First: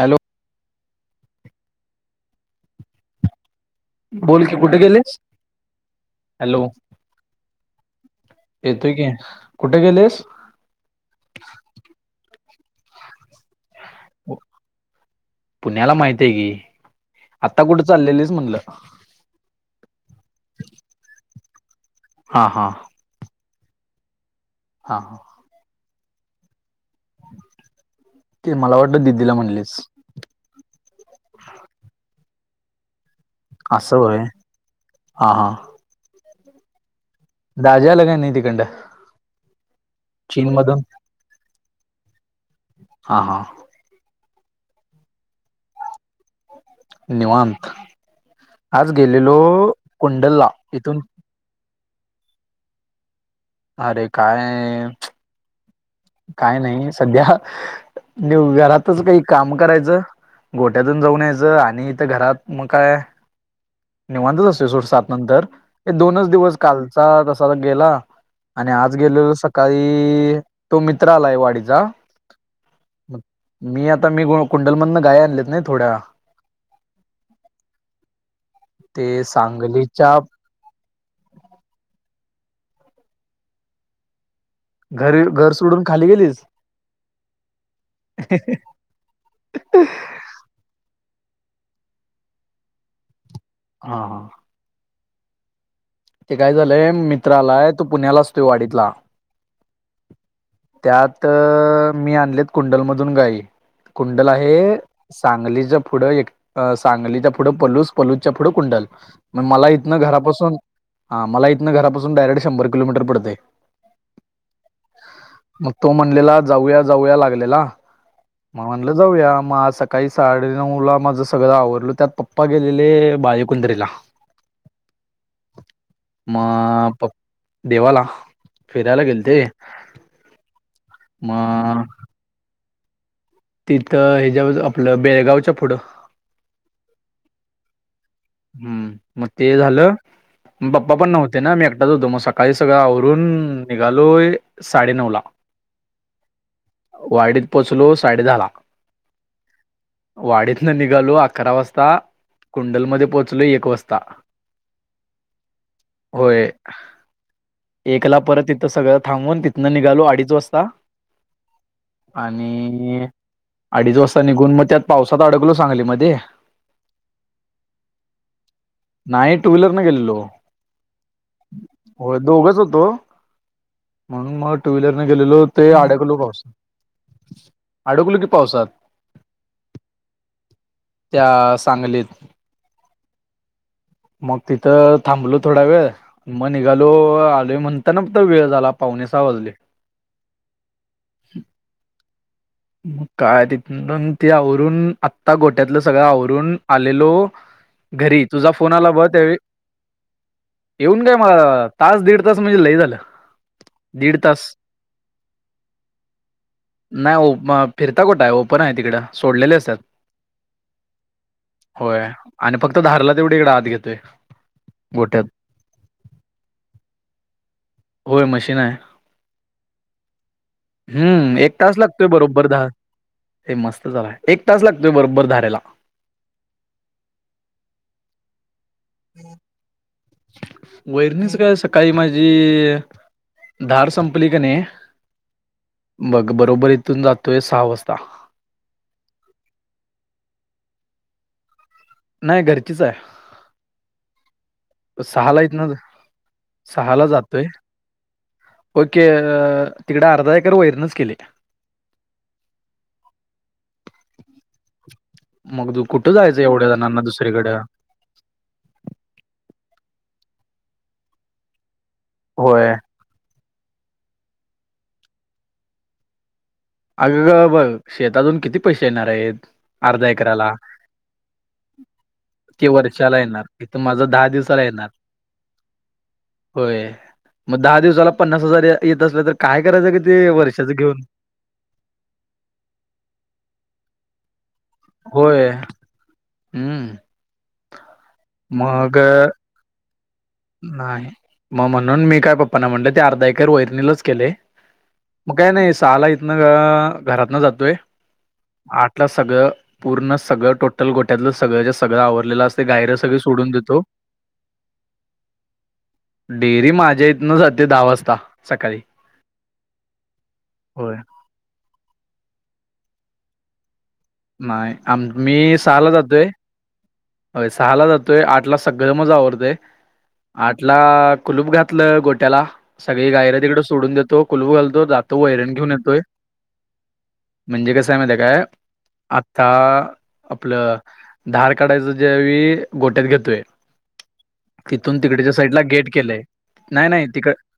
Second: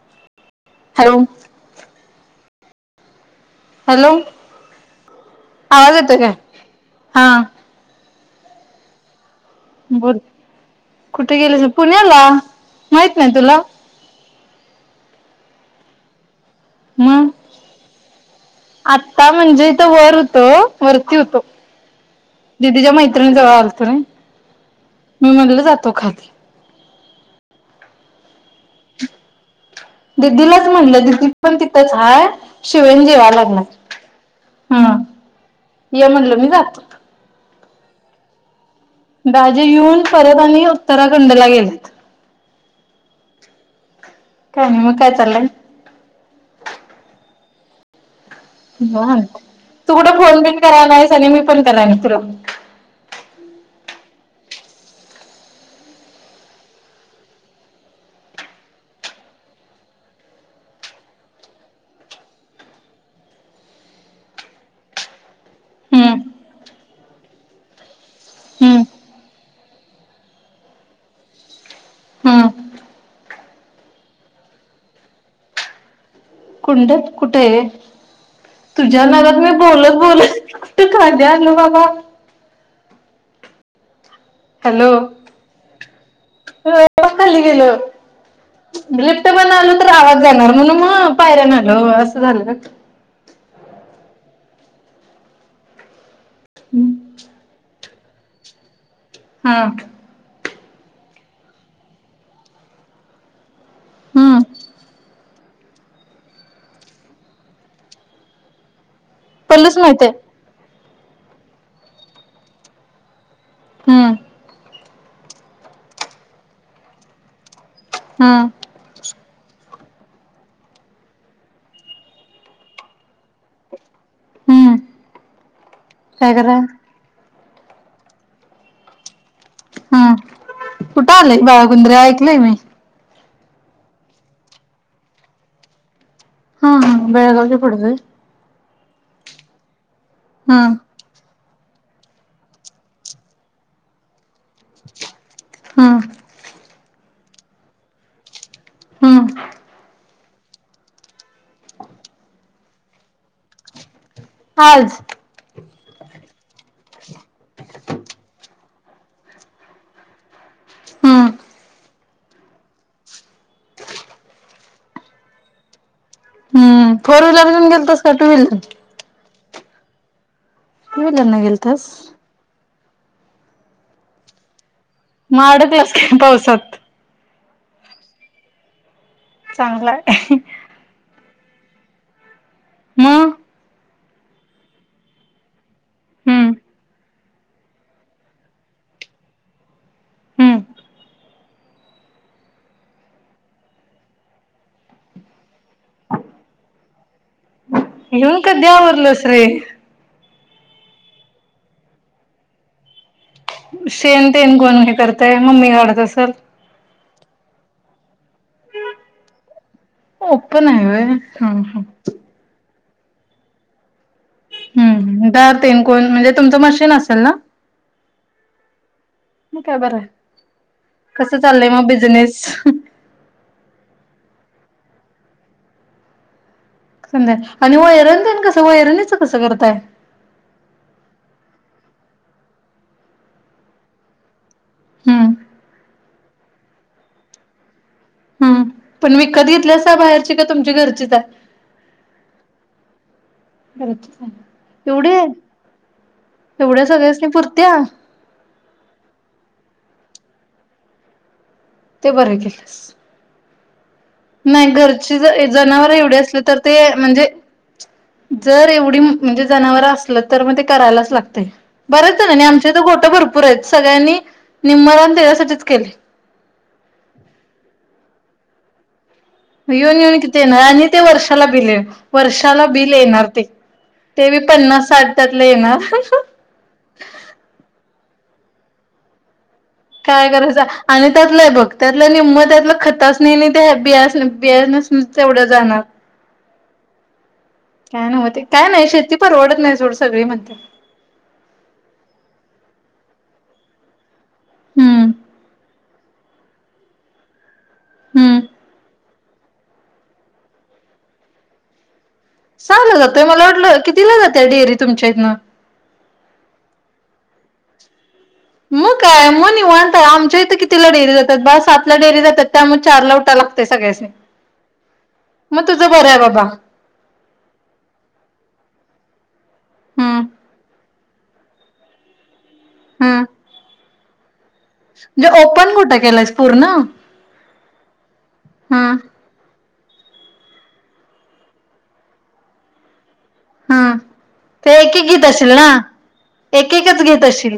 Hello hello hello बोल की, कुठे गेलीस?... आवाज येतोय काय हॅलो... हा येतोय की. कुठे गेलेस बोल, कुठे गेलीस? पुण्याला, माहित नाही तुला? पुण्याला माहित आहे की. मग, आता कुठे चाललेलीस म्हणलं आता म्हणजे, इथे वर होतो, वरती होतो. हा हा दीदीच्या मैत्रिणी जवळ आला होता ना, हा हा मी म्हणलं जातो का? [inaudible] दिदीला म्हणलीस दीदीलाच म्हटलं, दीदी पण तिथंच आहे. [inaudible] असं होय [inaudible] हं, हा हा ये म्हणलं, मी जातो. दाजी आले काय नाही तिकडनं? दाजी येऊन, परत आणि उत्तराखंडला गेलेत. हां हां.. काय नाही, मग काय चाललंय? निवांत. आज बर, गेलेलो तू कुठं फोन कुंडलला बिन इथून करायलायस? आणि मी पण करत नाही तुला. अरे काय... च काय नाही, सध्या, न-घरातच काही काम करायचं. गोठ्यातून जाऊन यायचं आणि इथं घरात मग काय. निवांतच असतोय सोड सात नंतर, हम्म दोनच दिवस, कालचा तसा तर गेला. आणि हम्म आज गेलेलो सकाळी.... तो मित्र आलाय वाडीचा. हम्म मग, मी आता, मी कुंडलमधनं गायी आणल्यात ना थोड्या. कुंडल कुठे आहे? तुझ्या ते नादात मी बोलत सांगलीच्या बोलत खाद्य आणलं बाबा. हॅलो घरी, घर सोडून खाली गेलीस. खाली गेलं लिप्ट पण आलो तर आवाात जाणार म्हण मग. पायरन आल असं झालं ना. हा हा. ते काय झालंय मित्रालाय तू पुण्यालाचतोय वाढतला हा त्यात मी आणले कुंडलमधून गाई कुंडल हम्म आहे. सांगलीचं पुढं एक सांगलीच पुढं पलूस पलूजच्या पुढं कुंडल. मग मला पल्लूच इथन माहित आहे घरापासून हा, मला इथन घरापासून डायरेक्ट शंभर किलोमीटर पडत. हम्म. मग तो म्हणलेला जाऊया जाऊया लागलेला. हम्म मग म्हणलं जाऊया मग अस. काही साडेनऊ ला माझं सगळं आवडल त्यात पप्पा गेलेले बालकुंदरीला. हम्म. काय करा मग प देवाला फिरायला गेल ते. हम् कुठे आलेय बाळगुंद्रे ऐकलय मी. तिथं हच्या आपलं बेळगावच्या पुढं. हा हा बेळगावली पडत. हम्म मग ते झालं म हम्म बाप्पा पण नव्हत. ते ना मी एकटाच होतो मग, सकाळी सगळं आवरून निघालोय साडेनऊ ला. हा. वाडीत पोचलो साडे झाला. हम्म वाडीत न निघालो अकरा वाजता कुंडलमध्येध्ये पोहोचलो एक वाजता. आज. होय. एकला परत तिथं सगळं थांबून तिथनं निघालू अडीच वाजता. हम्म आणि. अडीच वाजता निघून मग त्यात पावसात अडकलो सांगली मध्ये हम्म फोर व्हीलर येऊन गेलोस का टू व्हीलर. नाय टू विलरने केलेलो. क करन गेलतस. होतो म्हणून मग टू व्हीलरने गेलेलो मग ते अडकलास अडेकलो काय पावस. पावसात अडकल की पावसात. चांगला. त्या सांगलीत. म. मग तिथं थांबलो थोडा वेळ मग, हम्म निघालो आलो म्हणता ना वेळ झाला. पावणे सहा वाजले. हम्म काय तिथून ते आवरून आत्ता गोट्यातलं सगळं आवरून आलेलो. घरी येऊन तुझा कधी फोन आला ब आवरलंस त्यावे. रे येऊन काय मला तास दीड तास म्हणजे लय झालं. दीड सेन तास तेन कोण हे करताय मम्मी काढत असल. फिरताकोटा आहे ओपन आहे तिकडं सोडलेले असतात ओपन आहे व ह ह. होय आणि फक्त धारला तेवढ इकडे आत घेतोय गोट्यात हम् तरतेन कोण म्हणजे तुमचं मशीन असेल ना होय मशीन आहे मग काय बरं आहे कसं चाललंय मग ोय बिझनेस बरोबर धार हे मस्त झाला एक तास लागतोय बरोबर धाराला. संध्या आणि व एरण देईन कसं व एरणीचं कसं करताय वैरणीच काय सकाळी माझी धार संपली का नाही हम्म बग बरोबर इथून जातोय सहा वाजता हम्म पण विकत घेतल्यास बाहेरचे का तुमच्या घरचीच आहे नाही घरचीच आहे. बर एवढे सहाला इथनं एवढ्या सहाला सगळ्याच म जातोय पुरत्या ओके अ तिकडे अर्धा एकर वैरनच केले. ते बरं केलंस नाही घरची मग तू जनावर कुठं एवढे असले जायचं तर एवढ्या ते जणांना म्हणजे. दुसरीकडे जर एवढी म्हणजे जनावर असल. तर मग ते करायलाच लागतय बरच होय आमचे तर घोट भरपूर आहेत सगळ्यांनी निम्मा रान तण्यासाठीच केले. अगं बघ शेतातून किती पैसे येणार आहे. येऊन येऊन कि येणार आणि ते वर्षाला बिल ये वर्षाला ते बिल वर्षाला येणार ते इथं माझं दहा ते दिवसाला पन्नास येणार साठ त्यातलं आहे ना होय मग दहा दिवसाला पन्नास हजार येत असल्या तर काय करायचं कि ते काय वर्षाच करायचं घेऊन आणि त्यातलंय बघ त्यातलं नि म त्यात खतच नाही नाही ते बि बियास तेवढं होय जाणार. हम्म. काय नव्हते काय नाही मग शेती परवडत नाही सोड सगळी म्हणते नाही मग म्हणून मी काय पप्पा ना म्हणले ते अर्धा एकर वैरणीलाच केले. हम्म मग काय नाही सहाला इथन घरात न जातोय. हम्म आठलं सगळं पूर्ण सगळं टोटल गोट्यातलं सगळं ज सगळं आवड चांगलं जातोय मला वाटलं कि दिला जाते डेअरी तुमच्या इथनं. तरी माझ्या इेतं सध्या दहा वाजता. सकाळी मग काय मग निवणत आमच्या इथं कितीला होय डेअरी जातात बा सातला डेअरी जातात त्यामुळे चार ला उठावे लागतेय सगळ्याचे नाही आम मी सहाला आहे जातोय. बाबा हो सहा ला जातोय आठला सगळं मज आवरडते हम्म आठला कुलूप घातलं गोट्याला सगळी हम्म गायर तिकड सोडून देतो. कुलप घालतो जातो म्हणजे वैरण घेऊन ओपन कुठं येतोय. केलंयस पूर्ण? म्हणजे कस आहे मा काय हम्म आता. आपलं धार काढायचं ज्यावे गोठ्यात घेतोय. हम्म ते एक तिथून एक घीत तिकडच्या असशील साईडला ना गेट केलंय एक नाही एकच नाही घीत तिकड असशील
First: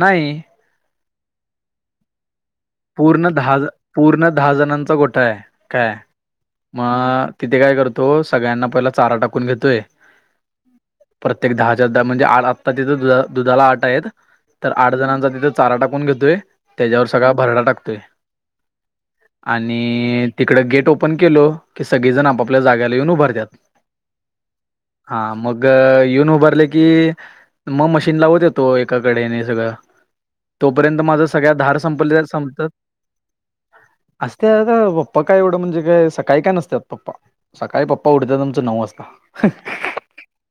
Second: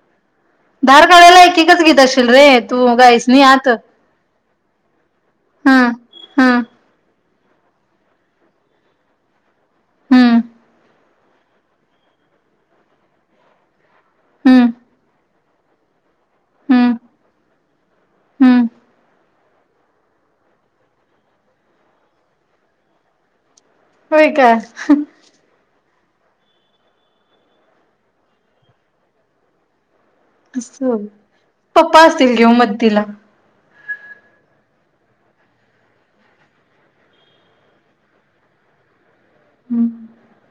नाही धार काढायला एककच घीेत असशेील रे तू गायस पूर्ण नाही दहा आत. पूर्ण दहा जणांचा गोठा आहे. हम्म काय हम्म मग तिथे काय करतो सगळ्यांना पहिला चारा टाकून घेतोय. हम्म प्रत्येक दहाच्या दहा म्हणजे आत्ता तिथं द दुधाला आट आहेत. तर हम्म आठ जणांचा तिथे चारा टाकून घेतोय हम्म त्याच्यावर सगळा भरडा टाकतोय. हम्म आणि तिकड गेट ओपन केलो की सगळे जण आपापल्या जाग्याला येऊन उभं रा होय काय? हा मग. येऊन उभारले की मग मशीन लावत येतो एकाकडे सगळं तोपर्यंत असं माझं सगळ्या धार पप्पा संपल्या असतील घेऊन संपतात. मदतीला. असते आता पप्पा काय एवढं म्हणजे काय सकाळी काय नसतात पप्पा सकाळी पप्पा पावडचा तुमचं नऊ वाजता.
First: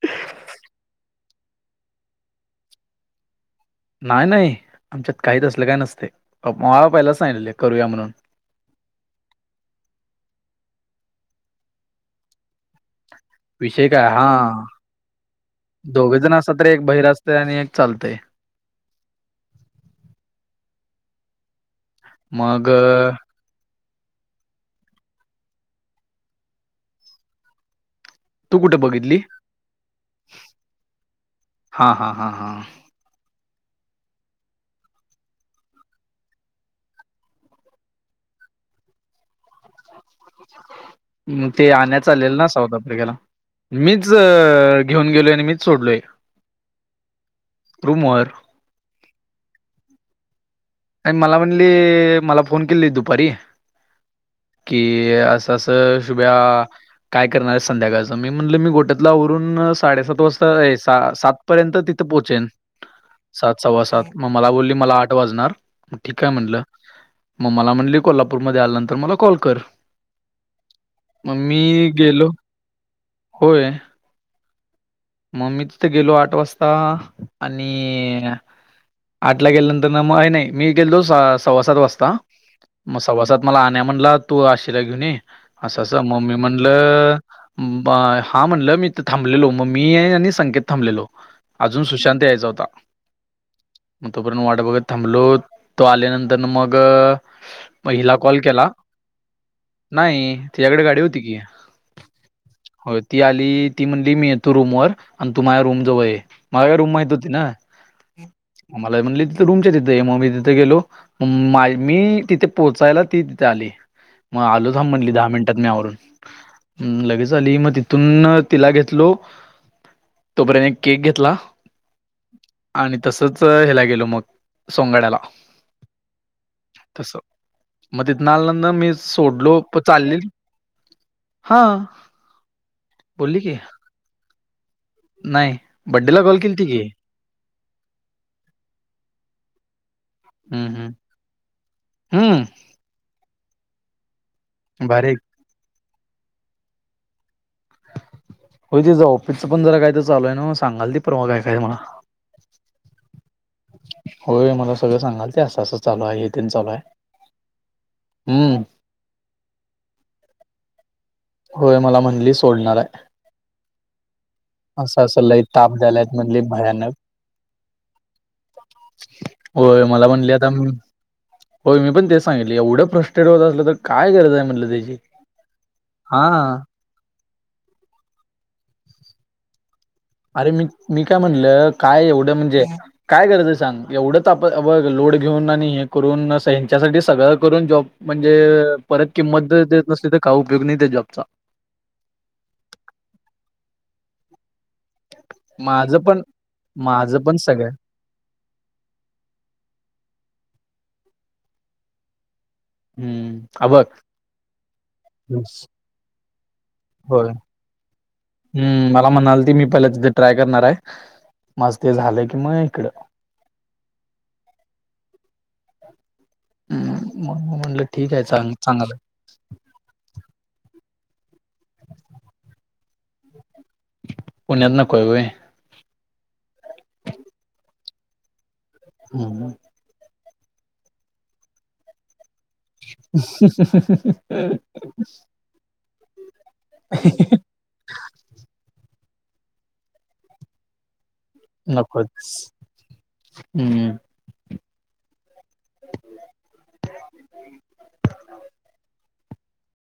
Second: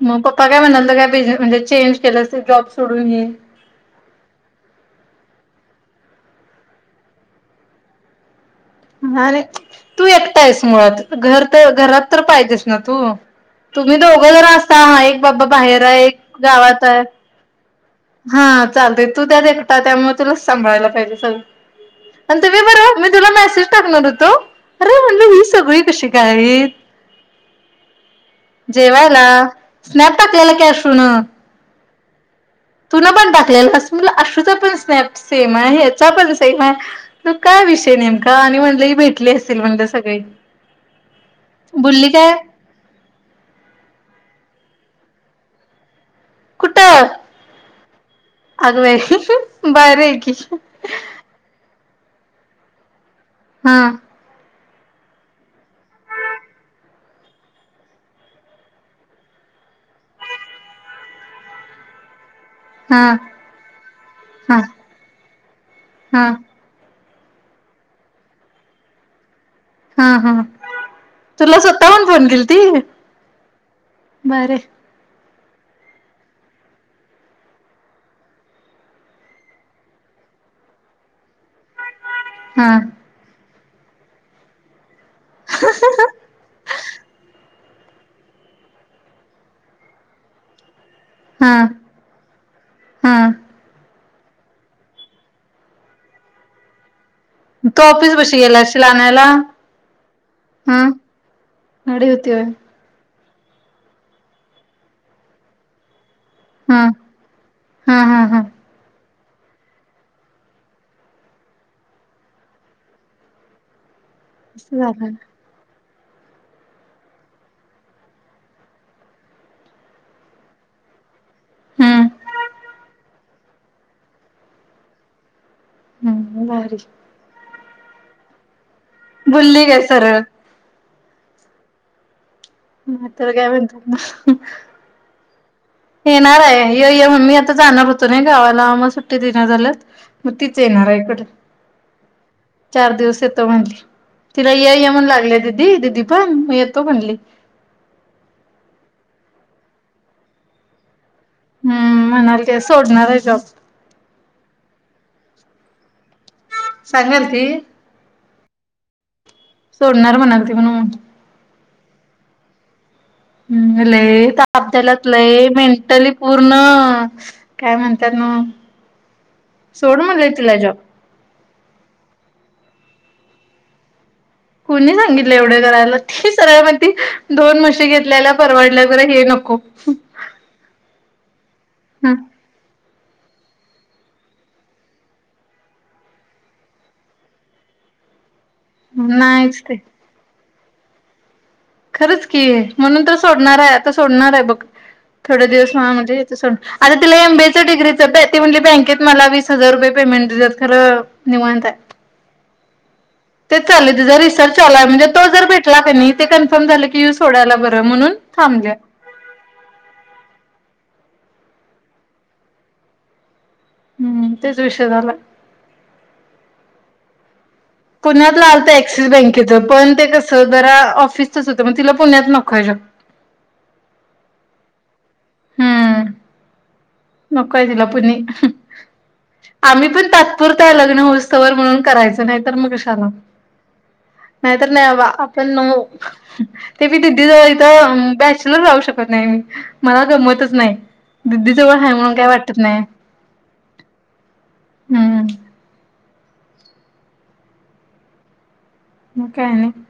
मग पप्पा काय म्हणालं काय बि म्हणजे चेंज केलं अस जॉब सोडून येई नाही नाही आमच्यात काहीच असलं काय नसते मवा पहिलाचां करूया म्हणून हा रे, तू एकटा आहेस मुळात, घर तर, घरात तर पाहिजेस ना तू विषय तुम्ही काय हा दोघं जण असता, आ एक बाबा बाहेर आहे, एक दोघे जण असतात तर गावात एक आहे बहिर असतय आणि एक चालतय हा चालते, तू त्यात एकटा, त्यामुळं तुलाचं सांभाळायला पाहिजे सगळं. आन तुमी मग बरो मी तुला मेसेज टाकणार होतो, अरे म्हणलं, ही सगळी कशी काय? तू कुठे बघितली? जेवायला स्नॅप टाकलेलं की आशूनं हा, हा, हा, हां तुला पण टाकलेल [unintelligible] आशूचा पण स्नॅप सेम आहे, ह्याचा पण सेम आहे, त काय विषय नेमका आणि म्हणलं ही भेटली असेल म्हणलं सगळी म ते आण्या बोलली काय चालेल ना साऊथ आफ्रिकेला, मीच च घेऊन गेलोय आणि मीच सोडलोय कुठं, रूमवर अगं बाय बाहेर आहे की आणि मला म्हणली, मला फोन केली दुपारी हम्म कि असं असं शुभ्या काय करणार आहे संध्याकाळचं मी म्हटलं मी घोट्यातला आवरून साडेसात वाजता सात पर्यंत पोहचेन हा सात सव्वा सात म मला हा बोलली मला आठ वाजणार हा ठीकय म्हटलं म मला म्हणली कोल्हापूरमध्ये आल्यानंतर मला कॉल कर हा ह मग तुला मी स्वतःहून फोन गेलो केलती? भारीय मम् मी तिथं गेलो आठ वाजता आणि आठला गेल्यानंतरन म नाही मी गेलो सव्वा सात वाजता हा मग सव्वा सात मला आण्या म्हणला तू आशिला घेऊन ये असं असं म मी म्हटलं ब हा म्हणलं मी थांबलेलो मग मी आणि संकेत थांबलेलो हा अजून सुशांत यायचा होता हा मग तोपर्यंत वाटा बघत थांबलो, तो आल्यानंतरन मग तो मग ऑफिस हिला बशी कॉल केला गेलाशील आणायला? नाही तिच्याकडे हा गाडी होती की गाडी होती होय होय ती आली ती म्हणली, मी येतो रूमवर आन तु माझ्या रूमजवळ ये मला काय हा रूम माहित होती ना? हा हा हा मग म्हणली तिथं रूमच्या तिथं ये, मग मी तिथे गेलो मग माय मी तिथं पोहोचायला ती तिथं आली म आलो असं थांब म्हणली, झालं दहा मिनिटात मी आवरून लगेच आली, म तिथून तिला घेतलो तोपर्यंत एक केक घेतला हम्म आणि तसंच ह्याला गेलो मग सोंगाड्याला हम्म भारी म तिथंन आल्या न मी सोडलो बोलली प काय चालली सरळ हा तर बोलली काय की म्हणतात नाही बड्डेला कॉल येणार केली ती की आहे य मम्मी आता जाणार होतो नाय गावाला म सुट्टी दीना झालेत मग तीच हम्म येणार हम्म आहे ईकडं हम्म चार दिवस येतो म्हणली तिला ये या म्हणू भारी लागले दिदी, दिदी पण म येतो म्हणली हो तिज, ऑफिसचं पण जरा काय तर चालूय हाय ना सांगालती हम्म म्हणाल ती सोडणार आहे जॉब होय मला सगळं सांगाल ती असं असं चालू आहे तेन चालू आहे सांगाल ती हम्म सोडणार म्हणाल ती म्हणून होय मला म्हणली सोडणार आहे हम्म लय आपत्यायाला असं असं लई लय ताप मेंटली द्यायलात म्हणली पूर्ण भयानक काय म्हणतात ना हो सोड मला म्हणले आता तिला जॉब हो मी पण ते सांगितले एवढं प्रस्टेड होत असलं तर काय गरज आहे म्हटलं त्याची कोणी सांगितलं एवढं करायला ती हा. सरळ माहिती दोन म्हशी घेतलेल्या परवडल्या खर हे नको अरे मी, मी काय म्हणलं काय हम्म एवढं म्हणजे काय गरज आहे सांग एवढंच आप लोड घेऊन आणि हे करून ह्यांच्यासाठी सगळं करून जॉब म्हणजे म्हणजे परत किंमत नाहीच ते देत नसली तर काय उपयोग नाही त्या जॉबचा खरंच की म्हणून तर सोडणार आहे आता सोडणार आहे बघ [unintelligible] थोड दिवस माझं म्हणजे पण आता माझं तिला पण एमबी सगळं डिग्रीच म्हणज बँकेत मला वस हजार रुपये पेमेंट तु तर खरं निवांत आहे हम्म तेच हा बघ चाल तुझ रिसर्च आलाय म्हणजे तो जर भेटला की नाही झालं की यू होय सोडायला बरं म्हणून थांबल्या हम्म मला म्हणाल त मी पहिला तिथे ट्राय करणार आहे मझ ते झालं की मग इकड हम्म तेच विषय झाला हम् पुण्यात लावत एक्सिस बँकेच पण ते कस बरा होत मग तिला पुण्यात नको पुण्यात नको होय नकोय तिला पुणे हम्म. आम्ही पण त तात पुरताय लग्न होऊस तवर म्हणून करायचं नाही तर मग कशाला ह [unintelligible] नाहीतर नाही बाबा आपण ते बी तदी जवळ इथं बॅचलर राहू शकतो नाही म मला गमतच नाही द हा म्हणून काय नकोच. वाटत नाही हम्म. हम्म न काय नाही